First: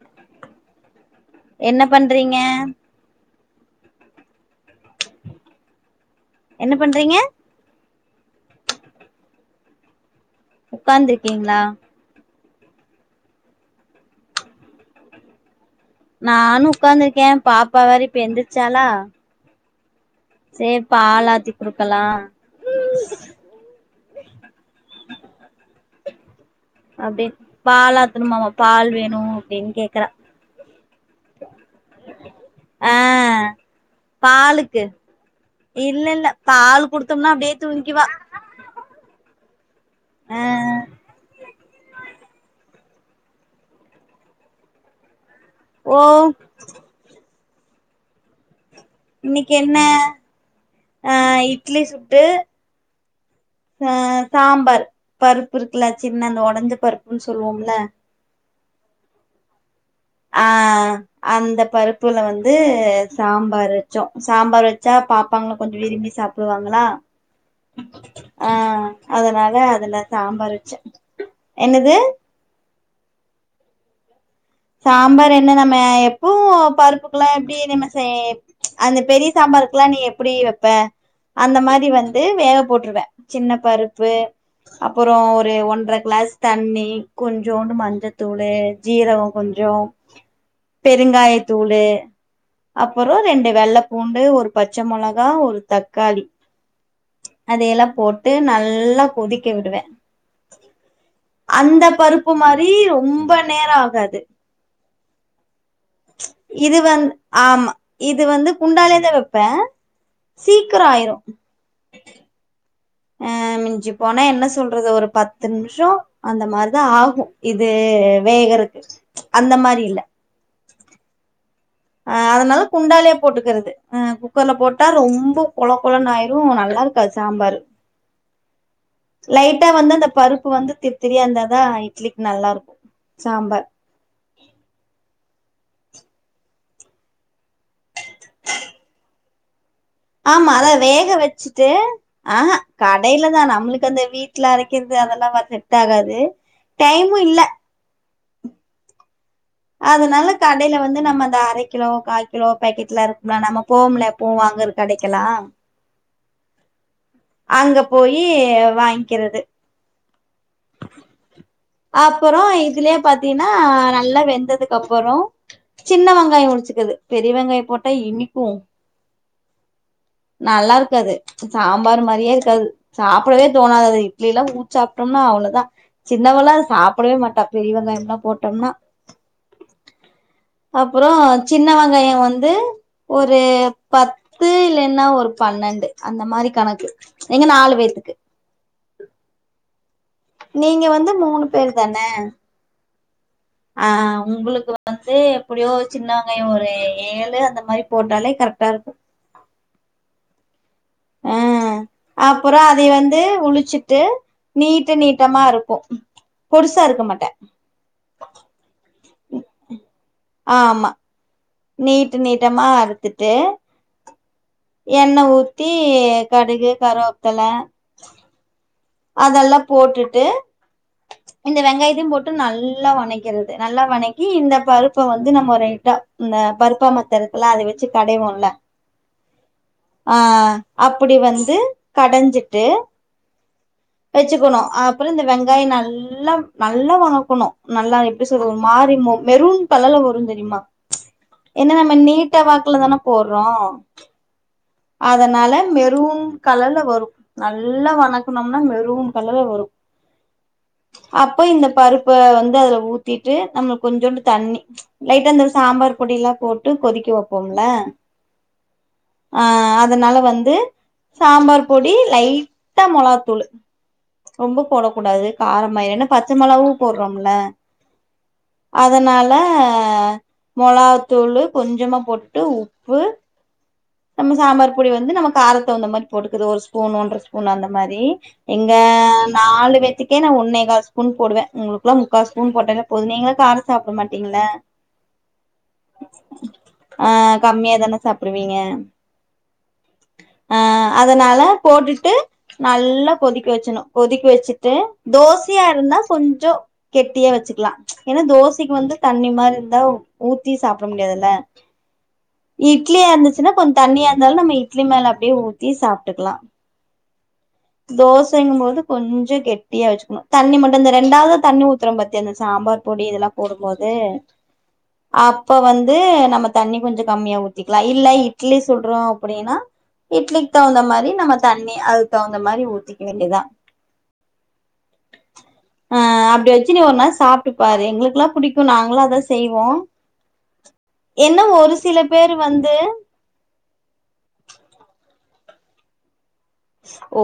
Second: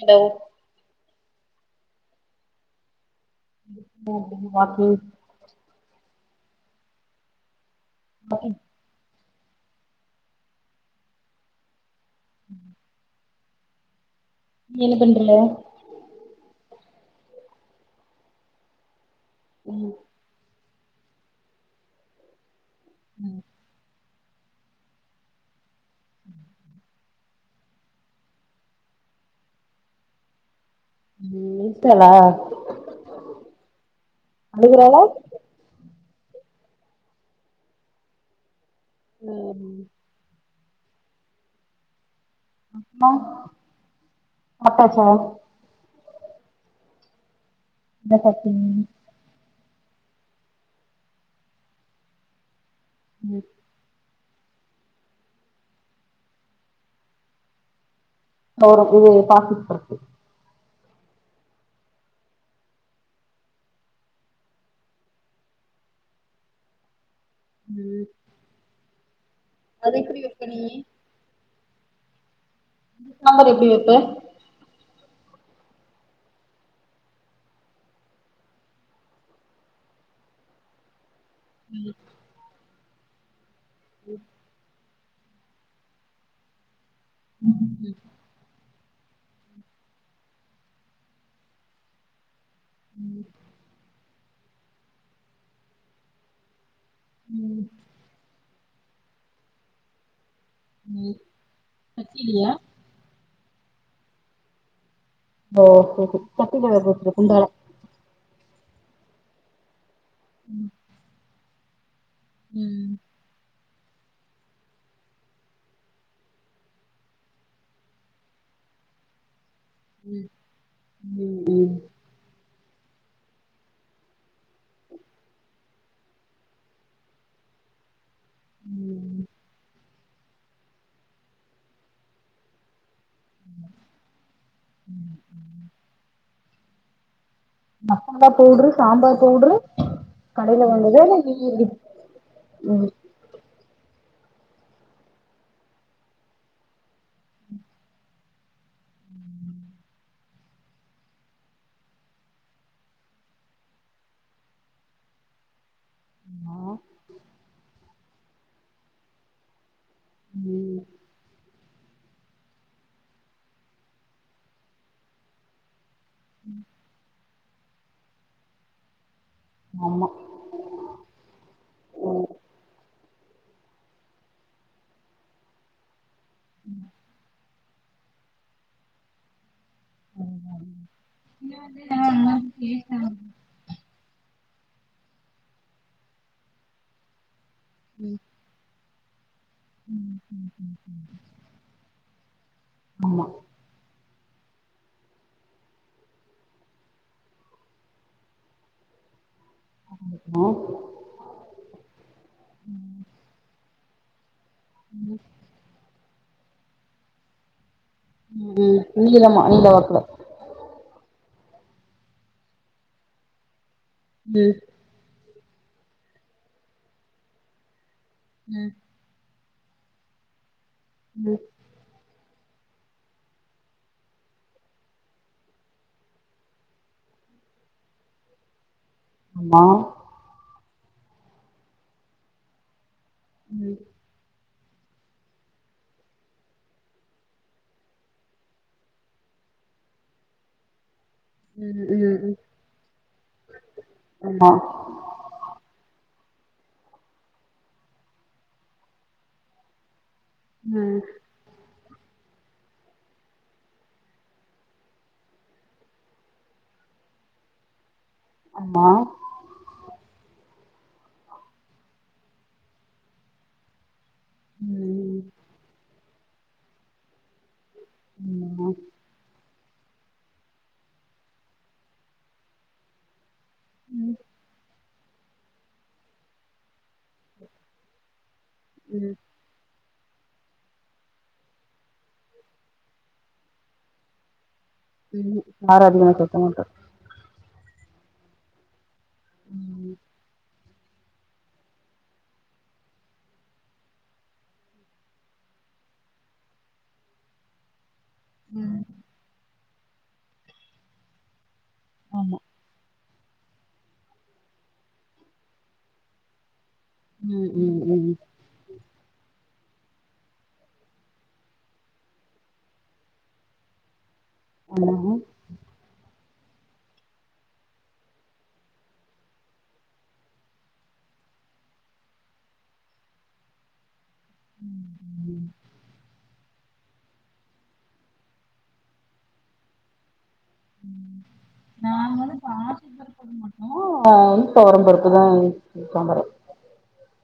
Hello என்ன பண்றீங்க walking என்ன பண்றிங்க மைன் உக்காந்துருக்கிங்ளா ம் நீ என்ன பண்றிங்க நானு உக்காந்துருக்கே பாப்பா வேற இப்ப எந்திரிச்சாலா ம் சேர் பால் ஆத்தி குடுக்கலா ம் அப்டி பால் ஆத்தணுமாமா பால் வேணு அப்டின் கேக்கறா ம் எந்ச்ட்டாலா ஆ அழுகுறாளா இல்லல்ல பால் குடுத்தம்னா அப்டியே தூங்கிக்வா சேரி ஆ அப்ற சாப்டாச்சா ஓ என்ன சாப்டிங்க இன்னிக்கு என்ன அ இட்லி சுட்டு ம் அ சாம்பார் பருப்பு இருக்குல்ல சின்ன அந்த ஒடஞ்ச பருப்புன் சொல்லுவோம்ல தொவர இது பாசிப்பருப்பு ஆ அந்த பருப்புல வந்து சாம்பார் வெச்சோ சாம்பார் வெச்சா பாப்பாங்க கொஞ்சோ விரும்பி சாப்புவாங்களா ம் ஆ அதனால அது அதுல எப்டி வெப்ப சாம்பார் நீ வெச்ச என்னது சாம்பார் எப்டி வெப்ப சாம்பார் என்ன நம்ம எப்பூ பருப்புக்குல்லா எப்டி நம்ம சே அந்த பெரிய சாம்பாருக்குலா நீ எப்படி வெப்ப அந்த மாதி ம் வந்து வேவ் போட்ருவ சின்னப் பருப்பு அப்புறோ ஒரு ஒன்ற க்ளேஸ் தண்ணி கொஞ்சோண்டு ம் மஞ்சதூளு ஜீரகொ கொஞ்சோ பெருங்காயத்தூளு அப்புறோ ம் ரெண்டு வெள்ளப் பூண்டு ஒரு பச்ச மொளகா ஒரு தக்காளி ம் அதையெலா போட்டு நல் ல்லா கொதிக்க விடுவே ம் அந்த பருப்பு சட்டிலியா மாரி ரொம்ப நேரா ஆகாது ஓ [unintelligible] குண்டாலே தா வெப்பே ம் சீக்ர ஆயிரு ம் ஆ மிஞ்சி போனா என்ன சொல்றது ஒரு பத்து நிமிஷம் அந்த மாரிதா ஆகும் இது வேகறதுக்கு ம் ம் ம் ஆ அதனால குண்டாலே போட்டுக்கிறது ஆ குக்கர்ல போட்டா ரொம்ப கொழ கொழனாயிரு நல்லாருக்காது சாம்பரு ம் ம் லைட்டா வந்தந்து பருப்பு வந்து திரு்-திரியா இருந்தாதா இட்லிக்கு நல்லா இருக்கும். சாம்பார் [inaudible] மசாலா பவுடுரு சாம்பார் பவுடுரு ஆமா அத வேக வச்சுட்டு ஆஹ்ஹ ம் கடையில தா நம்மளுக்கு அந்த வீட்ல அரைக்கிறது அதெல்லா வ செட் ஆகாது டைமும் இல்ல அதுனால, கடையில வந்து நம்ம அந்த அர கிலோ, கால் கிலோ பேக்கெட்லா இருக்ல நம்ம போம்லப் பூ வாங்குற கடைக்கெல்லா அங்க போய் இ வாங்க்கிறது ம்ம் அப்புறம் இதுலே பாத்தீன்னா நல்ல வெ ந்ததுக்கு அப்புறம் சின்ன வெங்காய உடிச்சுக்குது பெரிய வெங்காய போட்டா இனிக்கும் ஆமா நல்லாருக்காது சாம்பாரு ம் மாரியே இருக்காது சாப்டவே தோணாது அது இட்லிலா ஊச்சாப்ட்டம்னா அவ்ளுதா சின்னவல்லா அத சாப்டவே மாட்டா பெரிய வெங்காயலா போட்டம்னா இது வந்து அப்புறம், சின்ன வெங்காயம் நல்லா வந்து டேஸ்டா ஒரு பத் து இல்லென்னா ஒரு பன்னன்டு அந்த மாரி கணக்கு எங்க நாலு பேத்துக்கு ம் நீங்க வந்து மூணு பேரு தான ஆமா ஆ உங்குளுக்கு வந்து எப்படியோ சின்னவங்காயொ ஒரு ஏழு அந்த மாரி போட்டாலே கரெக்டா இருக்கு ம் அ அப்புற அதே வந்து உளிச்சிட்டு நீட்ட நீட்டமா இருக்கு பொருசா இருக்க மாட்ட ம் நீளமா நீள வாக்குல நீட்டு நீட்டமா அறுத்துட்டு ம் என்ன ஊத்தி டி கடுகு கருவேப்பல ம் அதல்லா போட்டுட்டு ம் இந்த வெங்காயத்தயு போட் நல்லா வணக்கிறது நல்லா வணக்கி இந்த பருப்ப வந்து நம்மொ ரைட்டா இந்த பருப்பாமத்து இருக்குல அதே வெச்சு கடைவோல்ல ஆமா அ அ அப்புடி வந்து கடஞ்சிட்டு ம் சிக்குணு அப்புற இந்த வெங்காயொ நல்லா நல்லா வணக்குணு நல்லா எப்டி சொல்றத் ஒரு மாரி மொ மெரூன் கலர்ல வருந் தெரியுமா ஏன்னா ம் நம்ம ம் ம் நீட்டா வாக்குல தான போற்றோ ஆமா அதனால மெரூன் கலர்ல வரும் நல்லா வணக்குனம்னா மெரூன் கலர்ல வரு ம் அப்போ இந்த பருப் இப்ப வந்து அதுல ஊத்திட்டு நம்ம கொஞ்சூண்டு தண்ணி ப்ச் லைட்டா அந்த சாம்பார் பொடியல்லா போட்டு கொதிக்க வைப்போம்ல அம்மா அஹ் அதனால வந்து சாம்பார் பொடி லைட்டா மொளாத்தூள்ளு ரொம்ப ம் போடக்கூடாது காரமா ஆயிடு ஏனா பச்ச மொளவாவூ போடுறோம்ல ஆமா ம் ம் அதனால க மொளகாத்தூளு கொஞ்சமா போட்டு உப்பு ம் நம்ம சாம்பார் பொடி வந்து நம்ம காரத் தகுந்த மாரி போட்டுக்கறது ஒரு ஸ்பூன் ஒன்ற ஸ்பூன் அந்த மாரி எங்க நாலு வேத்திக் கே நா ஒன்னே கால் ஸ்பூன் போடுவே உங்களுக்கெல்லா முக்கா ஸ்பூன் போட்டாலே போது நீங்கதா காரோ சாப்ட மாட்டீங்கல்ல ம்ஹு காரோ அதிகமா சாப்ட மாட்டே சாப்ட்ருவீங்க அ அதனால போட்டுட்டு நல்லா கொதிக்க வெச்சணு கொதிக்க வெச்சிட்டு தோசையா இருந்தா கொஞ்சோ கெட்டியா வச்சுக்லா ஏன்னா தோசைக்கு ம் வந்து தண்ணி மாரி இரு தோ ஊத்தி சாப்ட முடியாதில்ல ஆமா ஈத் இட்லியா இருந்துச்சுன்னா கொ தண்ணியா இருந்தாலு நம்ம இட்லி மேல அப்டியே ஊத்தி சாப்ட்டுக்கலா ம் ம் ம் தோசைங்கும் போது கொஞ்சோ கெட்டியா வச்சுக்கணு தண்ணி மட்டு அந்த ரெண்டாவது தண்ணி ஊத்தரோ பாத்தியா அந்த சாம்பார் பொடி இதெல்லா போடும்போது ஆமா அப்ப வந்து நம்ம தண்ணி கொஞ்சோ கம்மியா ஊத்திக்கலா இல்ல இ இட்லி சுட்றோ அப்படின்னா இட்லிக் தகுந்த மாரி நம்ம தண்ணி அதுக் தகுந்த மாரி ஊத்திக்க வேண்டியதா ஆ அப் இப்டி வெச்சு நீ ஒரு நாள் சாப்ட்டுப்பாரு எங்களுக்கெல்லா புடிக்கு நாங்களா அதா செய்வோ என்ன ஒரு சில பேரு வந்து நா வந்து தொவரம்பருப்பு தா [inaudible] சாம்பார் வெப் ஸ் ஓ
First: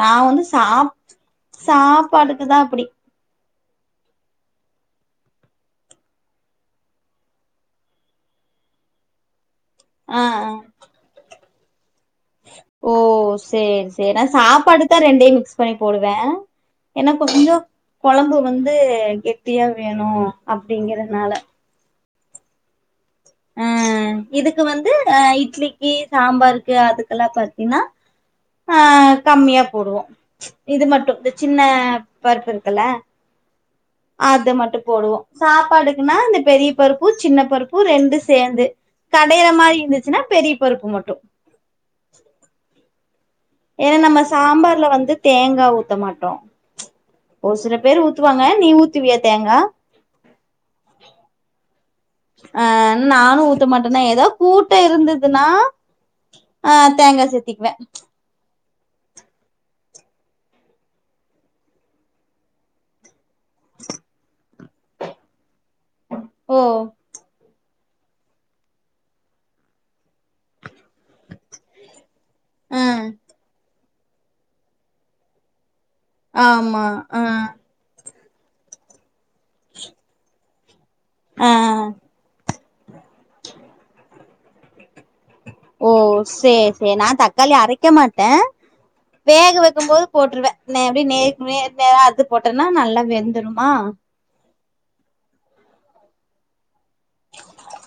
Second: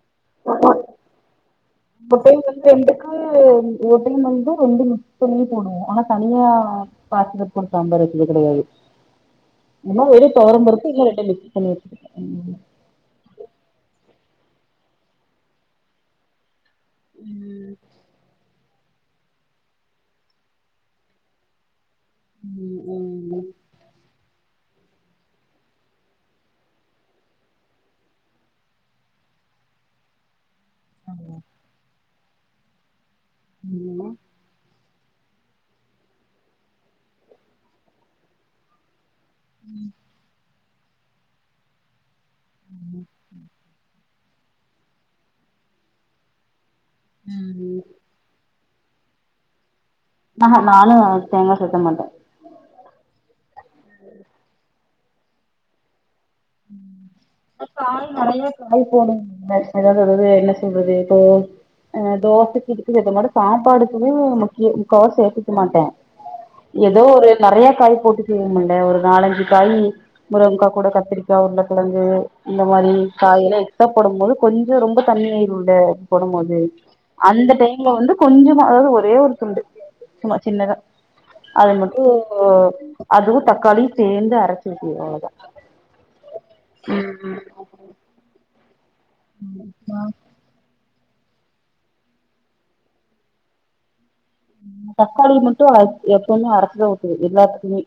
நா வந்து சாப் சாப்பாடுக்கு தா அப்டி ஒவ்வோர் டைம் வந்து ரெண்டு மிக்ஸ் பண்ணி போடுவோ ஆனா தனியா பாசிப்பருப் போட் சாம்பார் வெச்சது கெடயாது இல்ல ஆ வெறு ஆ தொவரம் பருப்பு இல்ல ரெண்டயு மிக்ஸ் [inaudible] அலோ [inaudible] ஓ சேரி சேரி நா சாப்பாடுக் தா ரெண்டயு மிக்ஸ் பண்ணி போடுவே ஏன்னா கொஞ்சோ ம் கொழம்பு வந்து ந்து கெட்டியா அப்டிங்கறனால ம் ம்ம் கு வந்து இட்லிக்கு சாம்பாருக்கு அதுக்கெல்லாம் பாத்தீங்ன்னா ஆ கம்மியா போடுவோம் இது மட்டும் இந்த சின்ன பருப்பு இருக்குல்ல ம் அத மட்டும் போடுவோம் சாப்பாடுக்குன்னா இந்த பெரிய பருப்பு சின்ன பருப்பு ரெண்டு சேர்ந்து கடையற மாரி இருந்துச்சுன்னா பெரிய பருப்பு மட்டும் ஏன்னா நம்ம சாம்பார்ல வந்து தேங்காய் ஊத்த மாட்டோம் ஒரு சில ம் பேர் ஊத்துவாங்க நீ ஊத் துவியா தேங்கா ந நானும் தேங்காய் சுத்த மாட்டேன் ஆ நானும் ஊத்த மாட்ட ஏதாவது கூட்டு முட்ட இருந்ததுனா ஆ தேங்காய் சேத்திக்குவேன் ஆய போன் சொல்லறது என்ன சொல்லறது இப்போ அ தோஸ்த கதுக்குதமாட சாப்பாடுக்கு முக்கிய முக்காவா சேர்த்துக்க மாட்டேன் ஓ ஏதோ ஒரு நறைய காயு போட்டு செய்வ முல ஒரு நாலஞ்சு காய் முருகங்கக்காய் கூட கத்திரி கா உருல கிழங்கு இந்த ஆ மாரி காயில க போடும் போது கொஞ்சம் ரொம்ப தண்ணிய ஆயிடல போடும் போது ஆமா ஆ அந்த டைம்ல வந்து கொஞ்சமா அதாவது ஒரே ஒரு துண்டு சுமா சின்னதா ஆ அது மட்டும் அதுவும் தக்காளியும் சேர்ந்து அரைச்சு [unintelligible] அவளதான் ஓ சேரி சேரி நான் தக்காளி அரைக்க மாட்டேன் வேக வைக்கும் நா போது போட்ருவேன் ந எப்படி நே அது போட்டேன்னா நல்லா வெந்துடுமா தக்காளி மட்டும் எப்பவுமே அரச்சு தான் ஊத் எல்லாத்துக்குமே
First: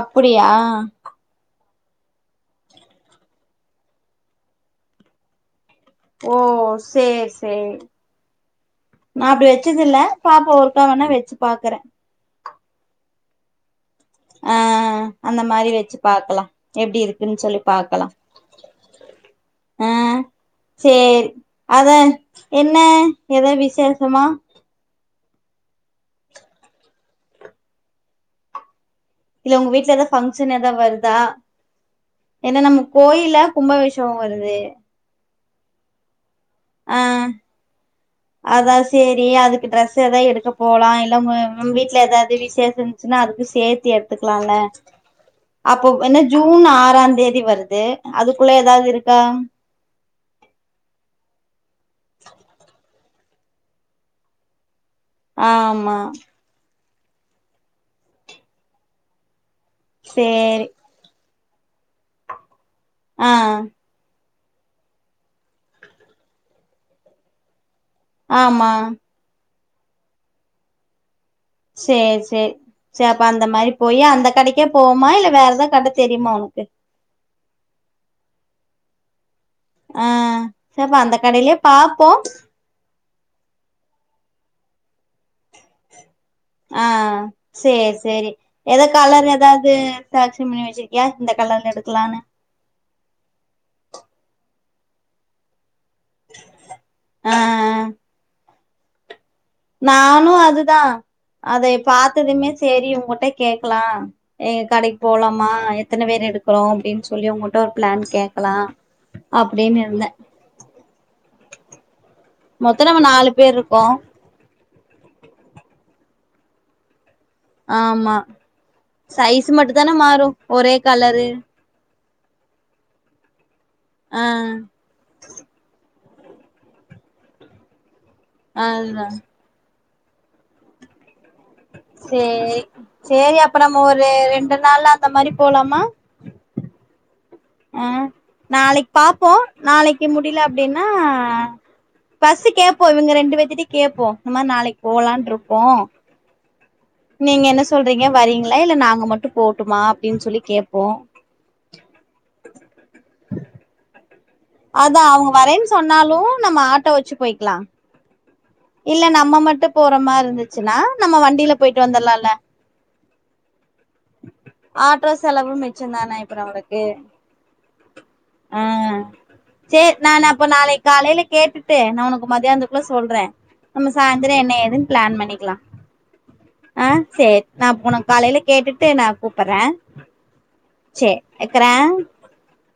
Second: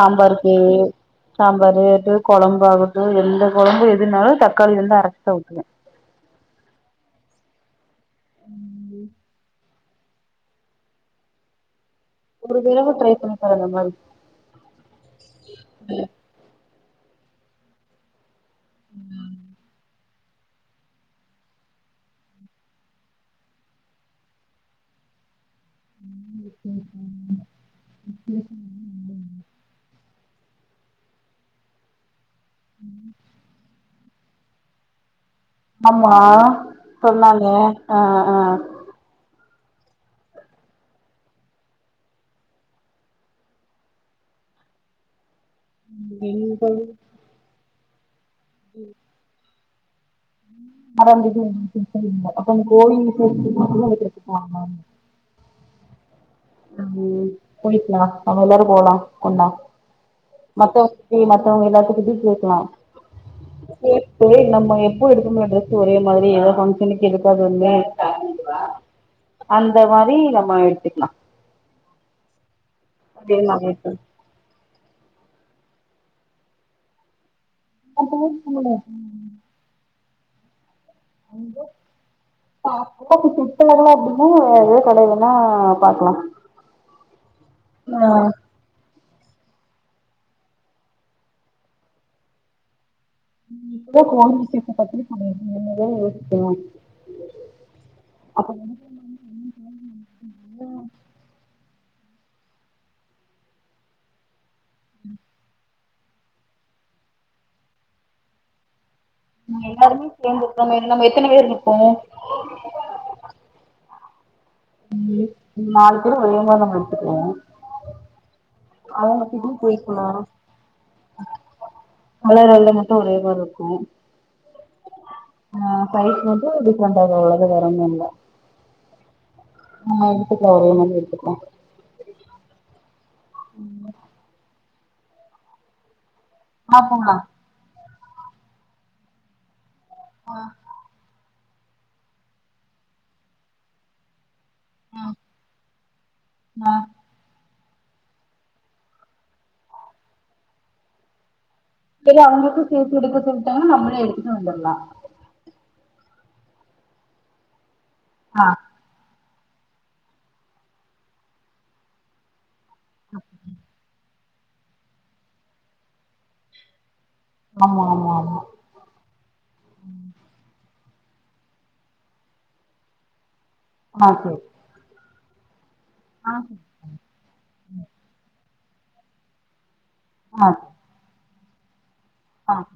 அப்படியா சாம் வரையட்டு குழம்பு ஆகட்டும் எந்த குழம்பு எதுனாலும் தக்காளி இருந்து அரைச்சிதா ஊத்துவேன் ஓ சேரி சேரி நான் அப்படி வ வச்சதுல்ல பாப்பா ஒருக்கா வேனா வச்சு பாக்குறேன் ஒரு வேட ட்ரை பண்ணி பாரு அந்த மாரி ஆ அந்த மாரி வச்சு பாக்கலாம் எப்படி இருக்குன்னு சொல்லி பாக்கலாம் ம் ஆ சேரி அத என்ன எதோ விசேஷமா [inaudible] இல்ல உங்க வீட்ல ஏது பங்க்ஷன் ஏதாவருதா என்னா நம்ம கோயிலா கும்ப விஷம் தூக்கம் வருது ஆமா ஆ சொன்னாங்க ஆ ஆ அதான் சேரி அது ட்ரெஸ் ஏதாவது எடுக்க போலா இல்ல வீட்டுல ஏதாவது விசேஷம் இருச்சுன்னா அதுக்கு சேர்த்து எடுத்துக்கலாம்ல அப்போ என்ன ஜூன் ஆறான் தேதி வருது தே [unintelligible] அதுக்குள்ள ஏதாவது இருக்கா [inaudible] கோயில ஆமா ஆஹ போயக்கலா நம்ம எல்லாரு போலா ஒண்ண சேரி மத்த ம அவுங்க எல்லாத்துக்கு கிட்ட கேக்கலா ஆ செரி நம்ம எப்போ எடுக்க முடியல டிரெஸ் ஒரே மாரி ஏதாவது ஃபங்க்ஷனுக்கு இருக்காதுன்னு ஆமா அந்த மாரி நம்ம எடுத்துக்கலா செரி செரி சேப்ப அந்த மாரி போயி அந்த கடைக்கே போமா இல்ல வேற ஏதாவ கட தெரியுமா உனக்கு [unintelligible] ஆ சேப்பா அந்த கடையிலயே [unintelligible] பாப்போ [unintelligible] பாக்கலா ஆஹ் செரி ஆ செரி எத கலர் ஏதாவது செலக்ஷன் பண்ணி வச்சிருக்கியா இந்த கலர்ல எடுக்கலான்னு நீ இப்ப கோ [unintelligible] ஆ [unintelligible] நானு அதுதான் அத பாத்ததுமே செரி உங்ககிட்ட கேக்கலா எங்க கடைக் போலாமா எத்தன பேர் எடுக்கிறோ அப்டின்னு சொல்லி உங்கிட்ட ஒரு பிளான் கேட்கலா அப்டின்னு எல்லாருமே இருந்தே சேந்து நம்ம நம்ம எத்தன பேர் இருக்கோ மொத்த நம்ம நாலு பேர் இருக்கோ உம் நாலு பேர் [unintelligible] ஆமா சைஸ் கிட்ட மட்டு தான கேக்கலா மாறு ஒரே கலரு அதுல ரொண்டு மட்டு ஒரே [unintelligible] ஆ ஆ சைஸ் மட்டு டிப்ரெண்ட் ஆகு அவ்ளோதா வேற ஒண்ணு இல்ல அதுதா ஆஹ் எடுத்துக்லா ஒரே நாலு எடுத்துக்கலா சேரி சேரி அப்ப நம்ம ஒரு ரெண் ரெண்டு நாள்ல அந்த மாரி போலாமா ஆ போங்லா ஆஹ் நாளைக் பாப்போ நாளைக்கு முடில அப்டின்னா பஸ்டு கேப்போ இவங்க ரெண்டு பேத்திட்டயு கேட்போ இந்த மாரி நாளைக் போகலான்ருக்கோ ஆஹ் நீங்க என்ன சொல்றீங்க வரீங்களா இல்ல நாங்க மட்டும் போட்டுமா அப்டின்னு சொல்லி கேப்போ இல்ல அவங்களுக்கும் சேத்து எடுக்க சொல்லிட்டாங்கனா நம்மளே எடுத்து அதான் அவங்க வரேன்னு சொன்னாலும் நம்ம ஆட்டோ வச்சு போய்க்கலா ஆஹ் இல்ல நம்ம மட்டும் போற மாரி இருந்துச்சுன்னா நம்ம வண்டில போய்ட்டு வந்துரலால்ல ஆட்டோ செலவும் மிச்ச தான இப்ப நம்மளுக்கு ஆமா ஆமா ஆமா ஆஹ் செரி நான் நான் அப்போ நாளைக் காலைல கேட்டுட்டு நான் உனக்கு மதியானத்துக்குள்ள சொல்றேன் நம்ம ஆ சரி சாயந்தரம் என்ன ஏதுன்ன பிளான் பண்ணிக்க க்லா ஆ சரி ஆஹ் செரி நா அப்போ உனக் காலைல கேட்டுட்டு நா கூப்புறேன் செரி வெக்கர ஆஹ்